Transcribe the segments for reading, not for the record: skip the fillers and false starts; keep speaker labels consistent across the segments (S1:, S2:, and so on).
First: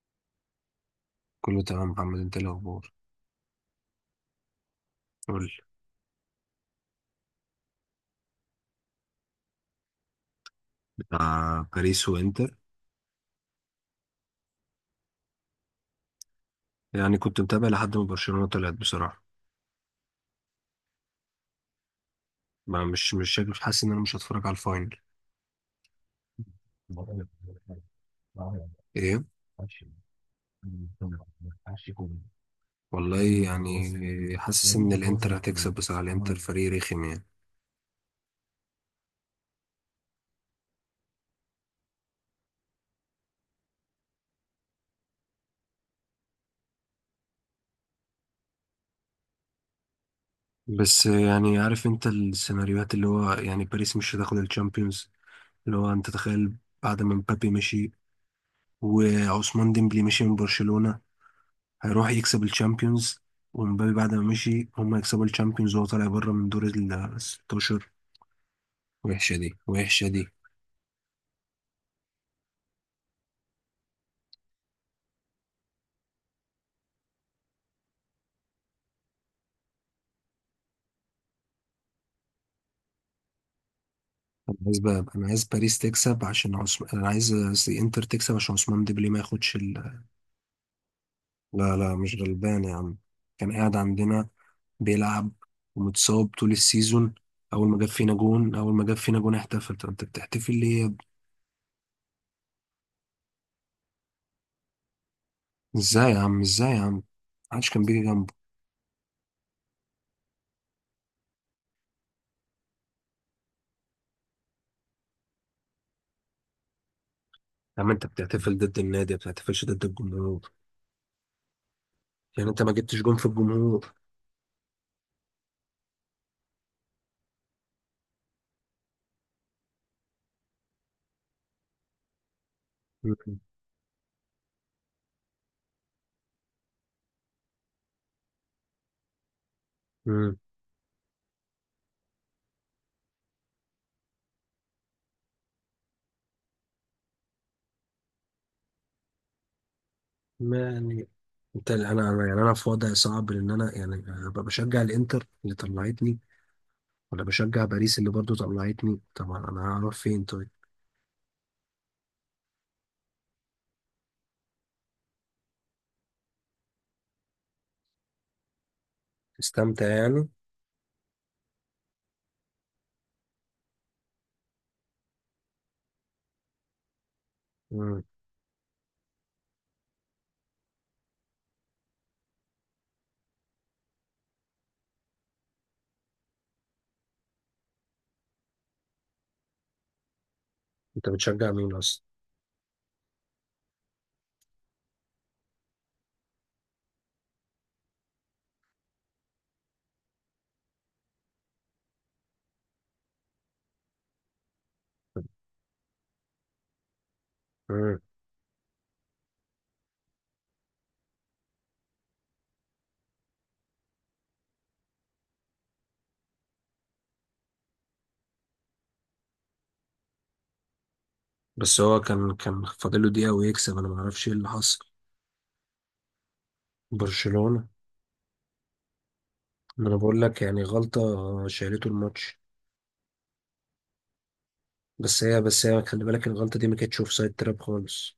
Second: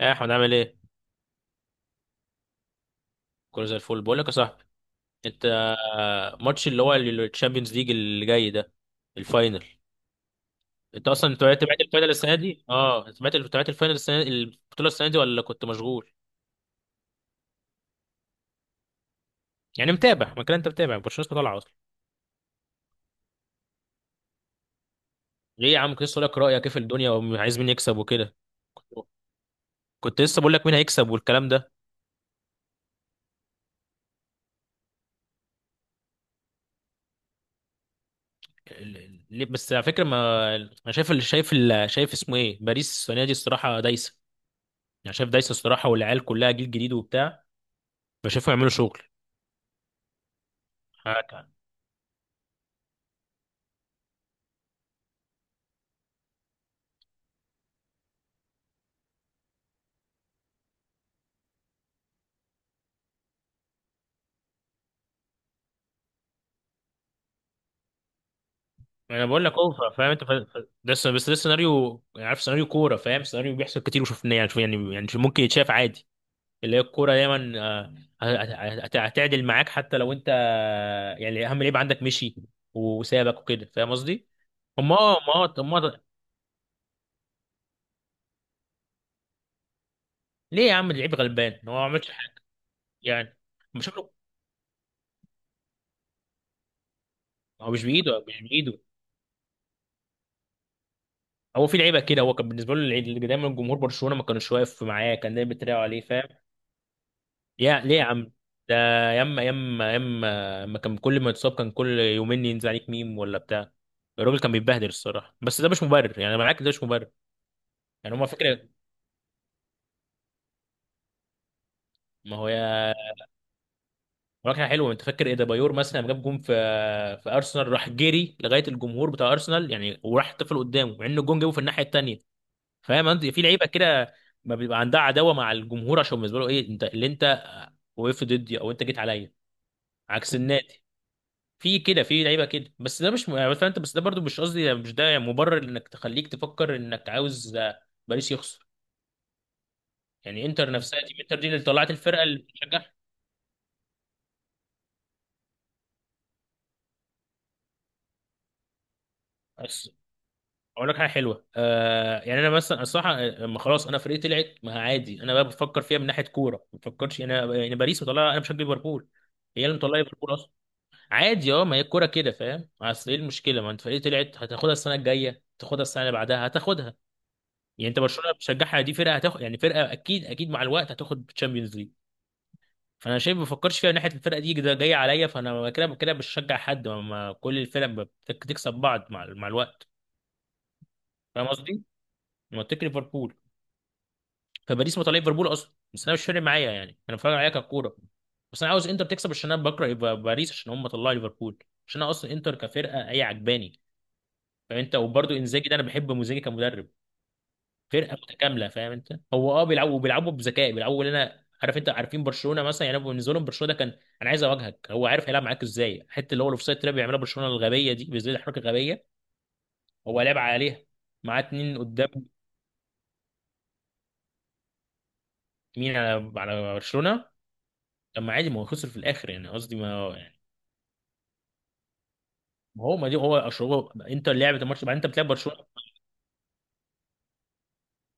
S1: ايه احمد عامل ايه؟
S2: كله تمام محمد انت ايه الاخبار؟
S1: كله زي الفل بقول لك يا صاحبي.
S2: قول
S1: انت
S2: لي.
S1: ماتش اللي هو الشامبيونز ليج اللي جاي ده، الفاينل. انت اصلا
S2: مع
S1: تابعت
S2: باريس
S1: الفاينل السنه
S2: وانتر،
S1: دي؟ اه، تابعت الفاينل السنه، البطوله السنه دي، ولا كنت مشغول؟
S2: يعني كنت متابع لحد ما برشلونة طلعت بصراحة.
S1: يعني متابع، ما كده انت متابع برشلونه لسه طالعه اصلا.
S2: ما مش شايف، حاسس ان انا مش هتفرج على الفاينل.
S1: ليه يا عم؟ كنت لسه اقول لك رايك كيف الدنيا وعايز مين يكسب وكده. كنت
S2: ايه،
S1: كنت لسه بقول لك مين هيكسب والكلام ده.
S2: والله يعني حاسس ان الانتر هتكسب بصراحة، الانتر فريق رخم يعني.
S1: ليه بس؟ على فكره، ما انا شايف اللي شايف اللي شايف اسمه ايه، باريس السنه دي الصراحه دايسه. يعني شايف دايسه الصراحه، والعيال كلها جيل جديد وبتاع، فشايفهم يعملوا شغل.
S2: بس
S1: هكا.
S2: يعني عارف انت السيناريوهات اللي هو، يعني باريس مش هتاخد الشامبيونز؟ اللي هو انت تخيل، بعد ما مبابي مشي وعثمان ديمبلي مشي من برشلونة هيروح يكسب الشامبيونز، ومبابي بعد ما مشي هم يكسبوا الشامبيونز وهو طالع بره من دور ال 16.
S1: انا
S2: وحشة
S1: بقول لك
S2: دي،
S1: اوفر،
S2: وحشة
S1: فاهم انت؟
S2: دي.
S1: بس ده سيناريو، يعني عارف سيناريو كوره، فاهم؟ سيناريو بيحصل كتير وشفناه، يعني يعني ممكن يتشاف عادي. اللي هي الكوره دايما هتعدل معاك حتى لو انت، يعني اهم لعيب عندك مشي وسابك وكده، فاهم قصدي؟
S2: أنا عايز
S1: هم،
S2: بقى،
S1: اه،
S2: أنا
S1: ما
S2: عايز
S1: هو طب
S2: باريس
S1: ما هو-
S2: تكسب عشان عثمان، أنا عايز قصدي إنتر تكسب عشان عثمان ديمبلي ما ياخدش ال...
S1: ليه يا عم؟ اللعيب غلبان، هو
S2: لا
S1: ما
S2: لا
S1: عملش
S2: مش
S1: حاجه.
S2: غلبان يا عم،
S1: يعني
S2: كان قاعد
S1: مش شكله.
S2: عندنا بيلعب ومتصاب طول السيزون. أول
S1: هو
S2: ما
S1: مش
S2: جاب فينا
S1: بايده، مش
S2: جون أول
S1: بايده.
S2: ما جاب فينا جون احتفل، طب أنت بتحتفل ليه يا ابني؟
S1: هو في لعيبه كده، هو كان بالنسبه له اللي دايما جمهور برشلونه ما كانوش واقف معاه، كان دايما بيتريقوا عليه،
S2: إزاي يا
S1: فاهم؟
S2: عم، إزاي يا عم، محدش
S1: يا
S2: كان
S1: ليه
S2: بيجي
S1: يا عم؟
S2: جنبه.
S1: ده ياما اما كان كل ما يتصاب كان كل يومين ينزل عليك ميم ولا بتاع. الراجل كان بيتبهدل الصراحه، بس ده مش مبرر، يعني انا معاك، ده مش مبرر.
S2: يا عم أنت
S1: يعني هما
S2: بتحتفل
S1: فكره.
S2: ضد النادي، ما بتحتفلش ضد الجمهور.
S1: ما هو
S2: يعني أنت ما
S1: يا
S2: جبتش جون في الجمهور.
S1: مراكنة حلوه، انت فاكر ايه ده؟ بايور مثلا لما جاب جون في ارسنال، راح جري لغايه الجمهور بتاع ارسنال يعني، وراح طفل قدامه مع ان الجون جابه في الناحيه التانيه. فاهم؟ انت في لعيبه كده، ما بيبقى عندها عداوه مع الجمهور، عشان بالنسبه له ايه، انت اللي انت وقفت ضدي او انت جيت عليا عكس
S2: مم.
S1: النادي. في كده، في لعيبه كده. بس ده برضو مش قصدي، مش ده مبرر انك تخليك تفكر انك عاوز باريس يخسر. يعني
S2: ما
S1: انتر نفسها،
S2: يعني
S1: تيم انتر دي اللي
S2: انت،
S1: طلعت الفرقه اللي
S2: يعني انا في
S1: بتشجع.
S2: وضع صعب لان انا يعني ابقى بشجع الانتر اللي طلعتني، ولا بشجع باريس اللي برضو طلعتني؟ طبعا انا
S1: بس
S2: هروح فين طيب؟
S1: اقول لك حاجه حلوه، آه، يعني انا مثلا الصراحه، لما خلاص انا فرقتي طلعت، ما عادي، انا بقى بفكر فيها من ناحيه كوره، ما بفكرش يعني انا، يعني باريس مطلعه، انا بشجع ليفربول، هي اللي
S2: استمتع
S1: مطلعه
S2: يعني.
S1: ليفربول اصلا. عادي، اه، ما هي الكوره كده، فاهم؟ اصل ايه المشكله، ما انت فرقتي طلعت، هتاخدها السنه الجايه، تاخدها السنه اللي بعدها هتاخدها. يعني انت
S2: مم.
S1: برشلونه بتشجعها دي فرقه هتاخد، يعني فرقه اكيد اكيد مع الوقت هتاخد تشامبيونز ليج. فانا شايف، ما بفكرش فيها من ناحيه الفرقه دي ده جايه عليا، فانا كده كده مش بشجع حد، ما ما كل الفرق بتكسب بعض مع الوقت.
S2: انت
S1: فاهم
S2: بتشجع مين
S1: قصدي؟
S2: اصلا؟
S1: منطقي ليفربول، فباريس مطلع ليفربول اصلا، بس انا مش فارق معايا، يعني انا فارق معايا ككوره. بس انا عاوز انتر تكسب عشان انا بكره يبقى باريس عشان هم طلعوا ليفربول، عشان انا اصلا انتر كفرقه هي عجباني. فانت وبرده انزاجي ده، انا بحب مزاجي كمدرب.
S2: مم.
S1: فرقه متكامله، فاهم انت؟ هو اه بيلعبوا بذكاء، بيلعبوا اللي انا عارف انت عارفين. برشلونه مثلا يعني، أنا بالنسبه لهم برشلونه ده كان انا عايز اواجهك، هو عارف هيلعب معاك ازاي، الحته اللي هو الاوفسايد تراب بيعملها برشلونه الغبيه دي، بالذات الحركه الغبيه، هو لعب عليها معاه اتنين
S2: بس هو
S1: قدام.
S2: كان فاضل له دقيقة ويكسب، انا ما اعرفش ايه اللي حصل.
S1: مين على برشلونه؟
S2: برشلونة.
S1: طب ما عادي، ما هو خسر في الاخر، يعني قصدي
S2: ما
S1: ما
S2: انا
S1: هو
S2: بقول لك
S1: يعني.
S2: يعني غلطة، شالته الماتش.
S1: ما هو ما دي هو اشربه، انت اللي لعبت الماتش بعدين، انت
S2: بس
S1: بتلعب
S2: هي
S1: برشلونه.
S2: بس هي خلي بالك، الغلطة دي ما كانتش اوف سايد تراب خالص.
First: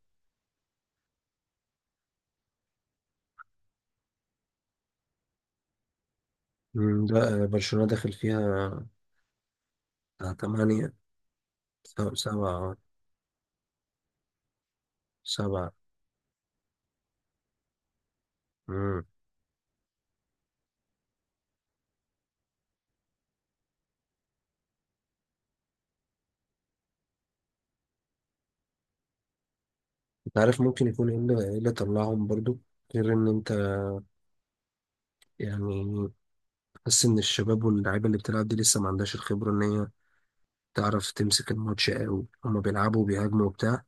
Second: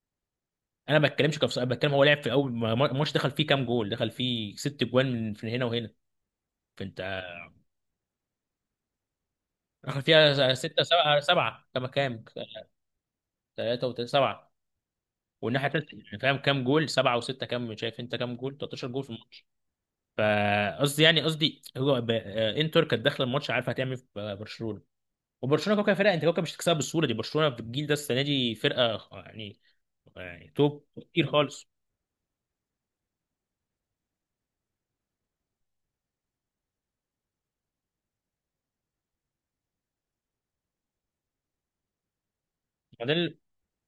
S1: انا ما بتكلمش كفص، انا بتكلم هو لعب في اول، الماتش دخل فيه كام جول؟ دخل فيه ست جوان من هنا وهنا. فانت
S2: مم. لا برشلونة داخل فيها
S1: دخل فيها ستة،
S2: 8،
S1: سبعة، سبعة كما كام؟
S2: سبعة،
S1: 3 و سبعة، والناحية
S2: سبعة.
S1: التالتة يعني، فاهم؟ كام جول؟ سبعة وستة كام، شايف انت؟ كام جول؟ 13
S2: مم.
S1: جول في الماتش. فقصدي يعني، قصدي هو ب... آه، انتر كانت داخلة الماتش عارفة هتعمل إيه في، برشلونة. وبرشلونة كوكا فرقة، انت كوكا مش هتكسبها بالسهولة دي، برشلونة في الجيل ده السنة دي فرقة يعني،
S2: انت
S1: يعني
S2: عارف
S1: توب.
S2: ممكن يكون ايه
S1: كتير
S2: اللي، إيه
S1: خالص.
S2: اللي طلعهم برضو غير ان انت يعني تحس ان الشباب واللعيبه اللي بتلعب دي لسه ما عندهاش الخبره ان هي تعرف تمسك الماتش قوي؟ هما بيلعبوا
S1: ما ده اللي-
S2: وبيهاجموا وبتاع،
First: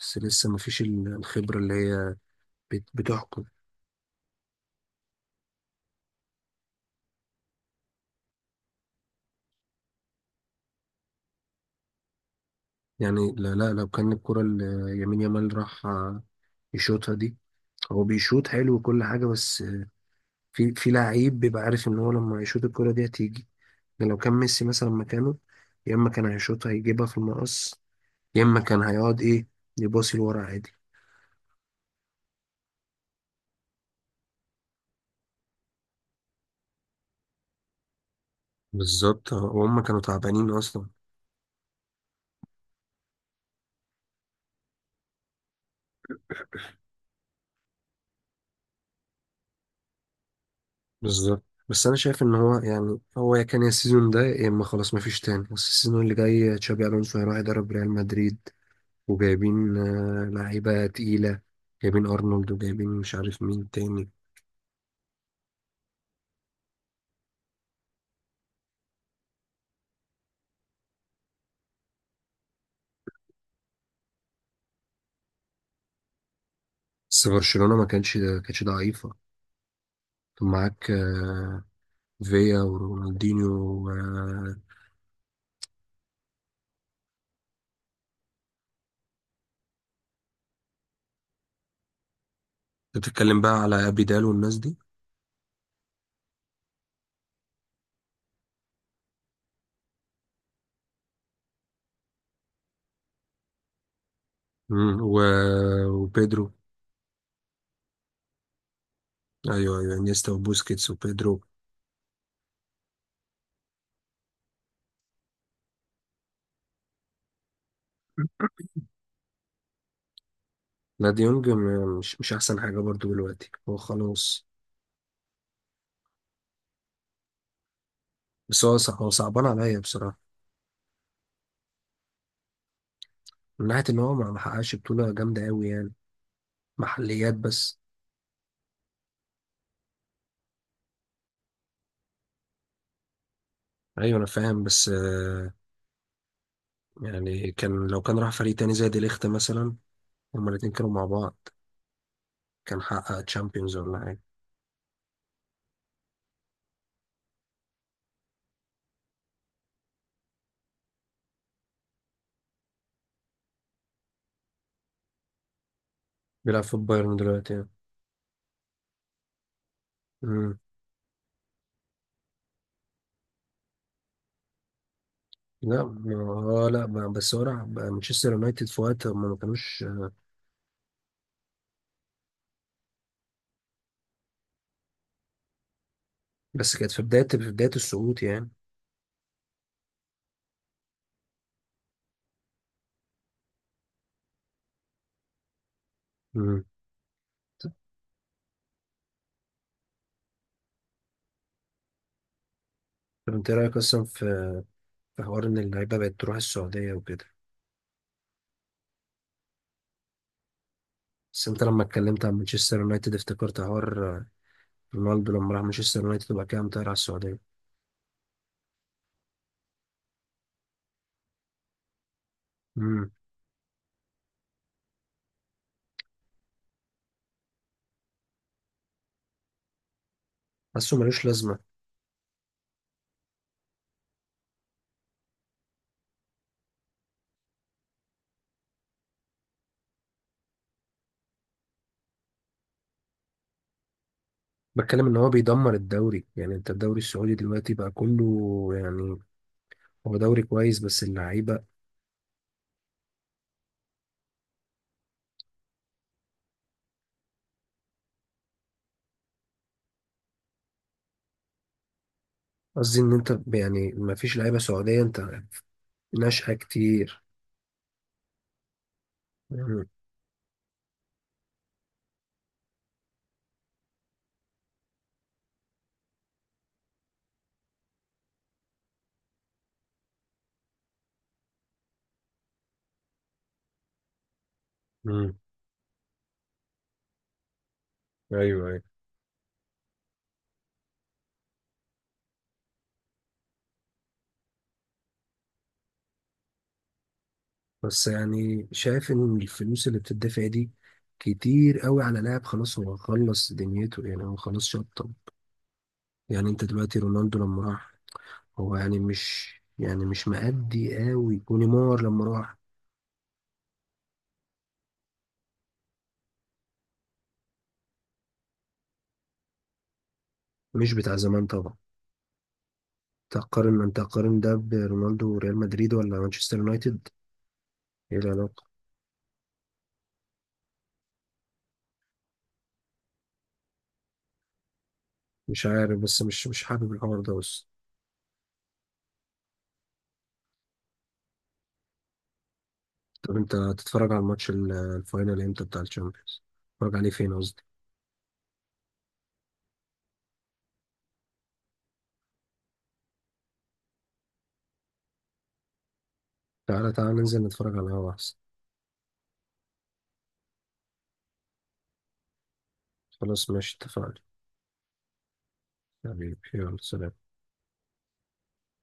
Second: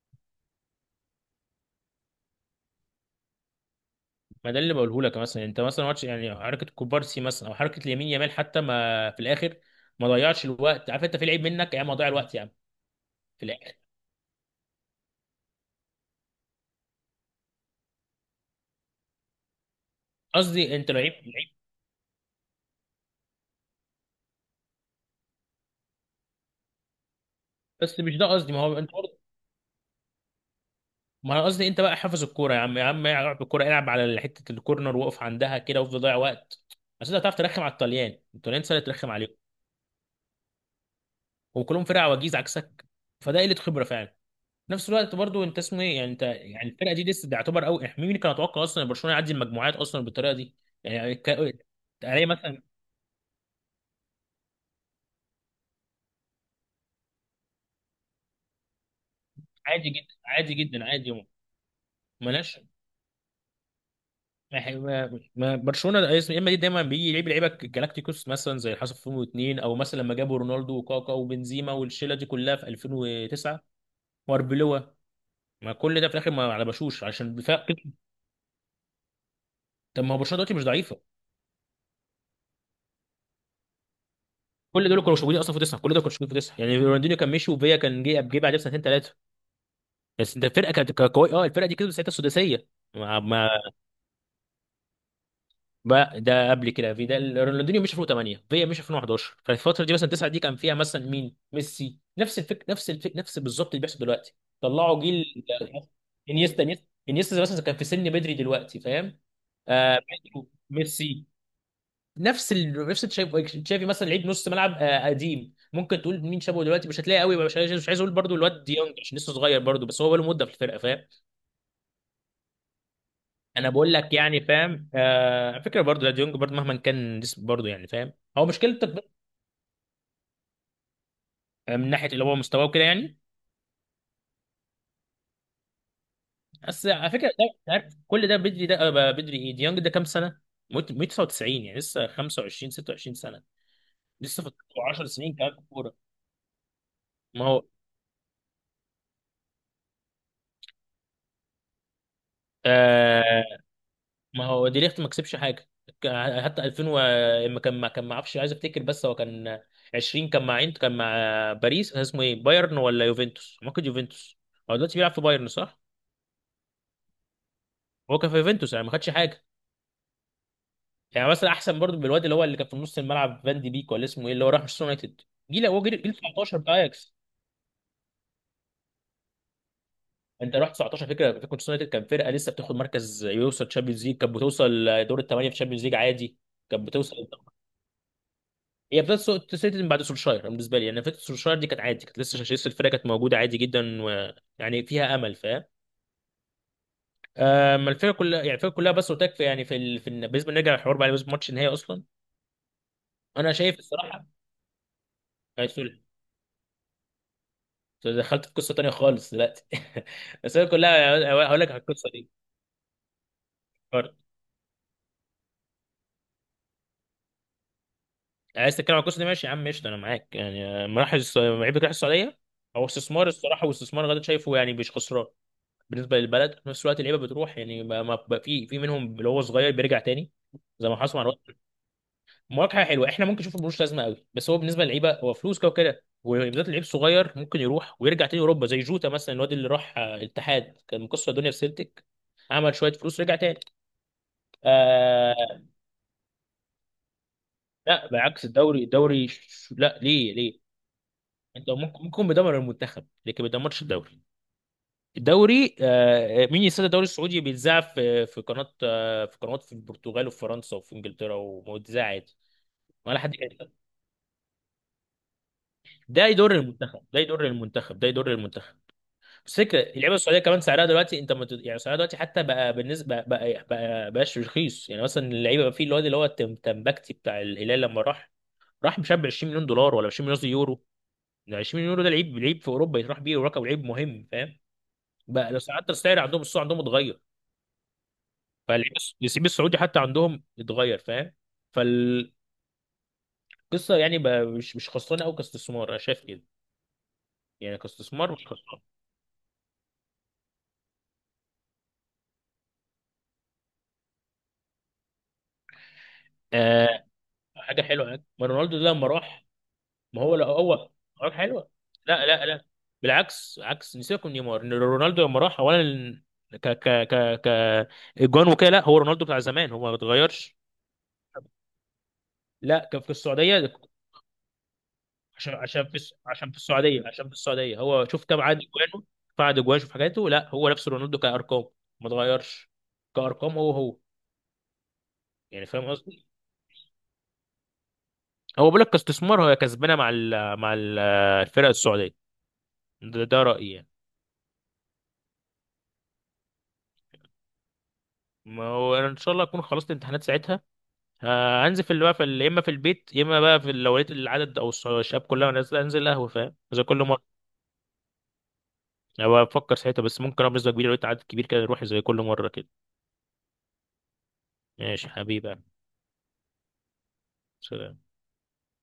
S2: بس لسه ما فيش الخبره اللي هي بتحكم
S1: ما ده اللي بقوله لك، مثلا انت مثلا ماتش، يعني حركة كوبارسي مثلا او حركة اليمين يامال، حتى ما في الاخر ما ضيعش الوقت. عارف انت؟ في لعيب منك يا عم، ضيع الوقت يا عم
S2: يعني.
S1: في
S2: لا لا،
S1: الاخر.
S2: لو كان الكره اللي يمين يامال راح يشوطها دي، هو بيشوط حلو وكل حاجه، بس في
S1: قصدي
S2: في
S1: انت لعيب
S2: لعيب
S1: لعيب.
S2: بيبقى عارف ان هو لما يشوط الكره دي هتيجي. يعني لو كان ميسي مثلا مكانه، يا اما كان هيشوطها يجيبها في المقص،
S1: بس مش ده
S2: يا
S1: قصدي،
S2: اما
S1: ما هو
S2: كان
S1: انت،
S2: هيقعد ايه، يباصي لورا عادي.
S1: ما انا قصدي انت بقى حافظ الكوره يا عم، يا عم العب الكوره، العب على حته الكورنر، واقف عندها كده وافضل ضيع وقت. بس انت هتعرف ترخم على الطليان، الطليان سهل ترخم
S2: بالظبط
S1: عليهم
S2: اه، وهم كانوا تعبانين اصلا.
S1: وكلهم فرقه عواجيز عكسك، فده قله خبره فعلا. في نفس الوقت برضو انت اسمه ايه يعني انت، يعني الفرقه دي لسه بيعتبر قوي. مين كان يتوقع اصلا ان برشلونه يعدي المجموعات اصلا بالطريقه دي؟ يعني
S2: بالظبط.
S1: ك...
S2: بس انا شايف
S1: علي
S2: ان هو
S1: مثلا.
S2: يعني، هو يا كان يا السيزون ده يا اما خلاص مفيش تاني، بس السيزون اللي جاي تشابي الونسو هيروح يدرب ريال مدريد، وجايبين
S1: عادي جدا، عادي جدا،
S2: لعيبه
S1: عادي.
S2: تقيله، جايبين ارنولد
S1: ملهاش.
S2: وجايبين مش عارف مين تاني.
S1: ما هي- ما- ما- برشلونه يا اما دي دايما بيجي يلعب لعيبه جالاكتيكوس، مثلا زي اللي حصل في 2002، او مثلا لما جابوا رونالدو وكاكا وبنزيما والشله دي كلها في 2009 واربيلوا. ما كل ده في الاخر ما على بشوش
S2: بس
S1: عشان دفاع.
S2: برشلونه ما كانش، ما كانتش ضعيفه،
S1: طب ما هو برشلونه
S2: كان
S1: دلوقتي مش
S2: معاك
S1: ضعيفه.
S2: فيا ورونالدينيو و- آه،
S1: كل دول كانوا مش موجودين اصلا في تسعه، كل دول كانوا مش موجودين في تسعه، يعني رونالدينيو كان مشي، وفيا كان جه بعدها بسنتين ثلاثه. بس انت الفرقه كانت قويه، اه الفرقه دي كسبت ساعتها السداسيه. ما
S2: بتتكلم بقى على ابيدال والناس دي؟
S1: بقى ده قبل كده في ده، رونالدينيو مشي 2008، فيا مشي 2011، فالفتره دي مثلا 9 دي كان فيها مثلا مين؟ ميسي، نفس الفكر، نفس الفكر، نفس بالظبط اللي بيحصل دلوقتي.
S2: مم،
S1: طلعوا
S2: و...
S1: جيل
S2: وبيدرو.
S1: انيستا مثلا كان في سن بدري دلوقتي، فاهم؟
S2: ايوه ايوه،
S1: آه،
S2: انيستا
S1: بيدرو،
S2: وبوسكيتس
S1: ميسي،
S2: وبيدرو.
S1: نفس تشافي، تشافي مثلا لعيب نص ملعب آه قديم. ممكن تقول مين شابه دلوقتي؟ مش هتلاقي قوي، مش عايز اقول برضو الواد ديونج عشان لسه صغير برضو، بس هو بقاله مده في الفرقه، فاهم؟
S2: لا دي يونج، مش احسن حاجه برضو دلوقتي،
S1: انا
S2: هو
S1: بقول لك يعني،
S2: خلاص.
S1: فاهم؟ آه فكره برضه، لا ديونج برضه مهما كان جسم برضه، يعني فاهم؟ هو
S2: بس هو
S1: مشكلته
S2: هو صعبان عليا بصراحه
S1: من ناحيه اللي هو مستواه وكده يعني.
S2: من ناحيه ان هو ما ما حققش بطوله جامده قوي يعني.
S1: بس على فكره
S2: محليات
S1: ده، أنت
S2: بس.
S1: عارف كل ده بدري، ده بدري. ايه ديونج ده كام سنه؟ 199، يعني لسه 25 26 سنه،
S2: ايوه انا
S1: لسه في
S2: فاهم بس
S1: 10 سنين كمان في الكوره. ما
S2: يعني
S1: هو
S2: كان، لو كان راح فريق تاني زي دي ليخت مثلا، هما الاتنين كانوا مع بعض، كان حقق
S1: آه،
S2: تشامبيونز ولا حاجه.
S1: ما هو دي ليخت ما كسبش حاجه. ك- حتى ما اعرفش، عايز افتكر، بس هو كان 20، كان مع عين، كان مع باريس، كان اسمه ايه، بايرن ولا يوفنتوس؟ ما كان يوفنتوس. هو دلوقتي بيلعب في بايرن صح؟
S2: بيلعب في بايرن دلوقتي يعني.
S1: هو كان في يوفنتوس يعني ما خدش حاجه،
S2: مم.
S1: يعني مثلا احسن برضو من الواد اللي هو اللي كان في نص الملعب فان دي بيك، ولا اسمه ايه اللي هو راح مانشستر يونايتد؟ جيل هو
S2: لا
S1: جيل
S2: ما
S1: 19
S2: هو
S1: بتاع
S2: لا،
S1: اياكس.
S2: بس هو راح مانشستر يونايتد في وقت هما ما كانوش.
S1: انت رحت 19، فكره فكره مانشستر يونايتد كان فرقه لسه بتاخد مركز، يوصل تشامبيونز ليج، كانت بتوصل دور الثمانيه في تشامبيونز ليج عادي.
S2: بس
S1: كانت
S2: كانت في
S1: بتوصل.
S2: بدايه السقوط يعني.
S1: هي بدات تسيطر من بعد سولشاير، أنا بالنسبه لي يعني فكره سولشاير دي كانت عادي، كانت لسه، لسه الفرقه كانت موجوده عادي جدا و... يعني فيها امل، فاهم؟
S2: مم.
S1: اما الفرقه كلها يعني الفرقه كلها، بس قلت لك في يعني بالنسبه نرجع للحوار بقى، بالنسبه لماتش النهائي اصلا.
S2: طب انت
S1: انا
S2: إيه رايك
S1: شايف
S2: اصلا في،
S1: الصراحه،
S2: في حوار ان
S1: أيوة،
S2: اللعيبه
S1: سوري.
S2: بقت تروح السعوديه وكده؟
S1: دخلت في قصه تانيه خالص دلوقتي بس هي كلها
S2: بس
S1: هقول
S2: انت
S1: لك على
S2: لما
S1: القصه
S2: اتكلمت
S1: دي.
S2: عن مانشستر يونايتد افتكرت حوار رونالدو لما راح مانشستر يونايتد وبعد كده قام طاير على السعوديه.
S1: عايز تتكلم على القصه دي، ماشي يا عم قشطه، انا معاك. يعني مراحل لعيبه راح السعوديه، هو
S2: امم.
S1: استثمار الصراحه، واستثمار غدا شايفه يعني مش خسران بالنسبه للبلد. في نفس الوقت اللعيبه بتروح يعني بقى في منهم اللي هو صغير بيرجع تاني زي
S2: حاسه
S1: ما حصل مع
S2: ملوش
S1: الوقت.
S2: لازمه.
S1: مواجهه حلوه احنا ممكن نشوف، ملوش لازمه قوي، بس هو بالنسبه للعيبه هو فلوس كده وكده، وبالذات اللعيب الصغير ممكن يروح ويرجع تاني اوروبا. زي جوتا مثلا، الواد اللي راح الاتحاد، كان مكسر الدنيا في سيلتيك، عمل شويه فلوس رجع تاني.
S2: بتكلم ان هو
S1: آه،
S2: بيدمر الدوري، يعني انت الدوري السعودي دلوقتي بقى
S1: لا بالعكس،
S2: كله
S1: الدوري
S2: يعني،
S1: الدوري ش- لا
S2: هو
S1: ليه؟
S2: دوري
S1: ليه؟
S2: كويس بس اللعيبه،
S1: انت ممكن، ممكن بيدمر المنتخب، لكن ما بيدمرش الدوري. الدوري آه، مين يستضيف الدوري السعودي، بيتذاع في قناه، آه في قنوات، في البرتغال وفي فرنسا وفي انجلترا، ومذاع عادي،
S2: قصدي ان
S1: ولا
S2: انت
S1: حد كده.
S2: يعني ما فيش لعيبه سعوديه انت،
S1: ده يضر
S2: ناشئه
S1: المنتخب، ده
S2: كتير.
S1: يضر المنتخب، ده يضر المنتخب. بس فكره
S2: امم.
S1: اللعيبه السعوديه كمان سعرها دلوقتي انت يعني سعرها دلوقتي حتى بقى بالنسبه بقى، بقى بقاش رخيص، يعني مثلا اللعيبه بقى، في الواد اللي هو تمبكتي بتاع الهلال، لما راح راح مش عارف ب 20 مليون دولار، ولا 20 مليون يورو. ده 20 يورو ده لعيب، لعيب في اوروبا يتراح بيه، ورقم لعيب مهم، فاهم؟
S2: امم.
S1: بقى لو حتى السعر عندهم السوق عندهم اتغير،
S2: ايوه ايوه.
S1: فاللعيب اللعيب السعودي حتى عندهم اتغير، فاهم؟ فالقصه يعني بقى مش مش خسرانه قوي كاستثمار، انا شايف كده، يعني
S2: بس
S1: كاستثمار مش
S2: يعني
S1: خسران.
S2: شايف ان الفلوس اللي بتدفع دي كتير قوي على لاعب خلاص هو خلص دنيته، يعني هو خلاص شطب، يعني انت دلوقتي
S1: آه،
S2: رونالدو لما
S1: حاجه
S2: راح
S1: حلوه يعني. ما
S2: هو
S1: رونالدو ده
S2: يعني،
S1: لما راح،
S2: مش يعني
S1: ما
S2: مش
S1: هو لا هو
S2: مأدي
S1: حاجه
S2: قوي،
S1: حلوه،
S2: ونيمار لما
S1: لا لا
S2: راح
S1: لا، بالعكس عكس نسيبكم نيمار، إن رونالدو لما راح اولا، ك ك ك ك اجوان وكده، لا هو رونالدو بتاع زمان، هو ما اتغيرش.
S2: مش بتاع زمان طبعا.
S1: لا كان في السعوديه،
S2: تقارن، انت تقارن ده برونالدو
S1: عشان،
S2: وريال مدريد ولا
S1: عشان
S2: مانشستر
S1: في
S2: يونايتد؟
S1: السعوديه، عشان في السعوديه، هو
S2: ايه
S1: شوف كم عدد
S2: العلاقة؟
S1: اجوانه، فعد اجوانه، شوف حاجاته. لا هو نفس رونالدو كارقام، ما اتغيرش، كارقام هو هو،
S2: مش
S1: يعني فاهم
S2: عارف، بس
S1: قصدي؟
S2: مش حابب الحوار ده. بس
S1: هو بيقول لك كاستثمار هي كسبانه مع ال، مع ال الفرق السعوديه. ده،
S2: طب
S1: ده
S2: انت
S1: رايي يعني.
S2: تتفرج على الماتش الفاينل امتى بتاع الشامبيونز؟ تتفرج عليه فين قصدي؟
S1: ما هو انا ان شاء الله اكون خلصت الامتحانات ساعتها، هنزل في اللي بقى يا اما في البيت، يا اما بقى في ال، لو لقيت العدد او الشباب كلها نازله انزل قهوه، فاهم، زي
S2: تعالى
S1: كل
S2: تعالى
S1: مره.
S2: ننزل نتفرج على القهوة احسن.
S1: انا بفكر ساعتها، بس ممكن أبقى بنسبه كبيره لو لقيت عدد كبير كده نروح زي كل مره كده.
S2: خلاص ماشي، اتفقنا.
S1: ماشي حبيبي.
S2: حبيبي يلا سلام.
S1: سلام.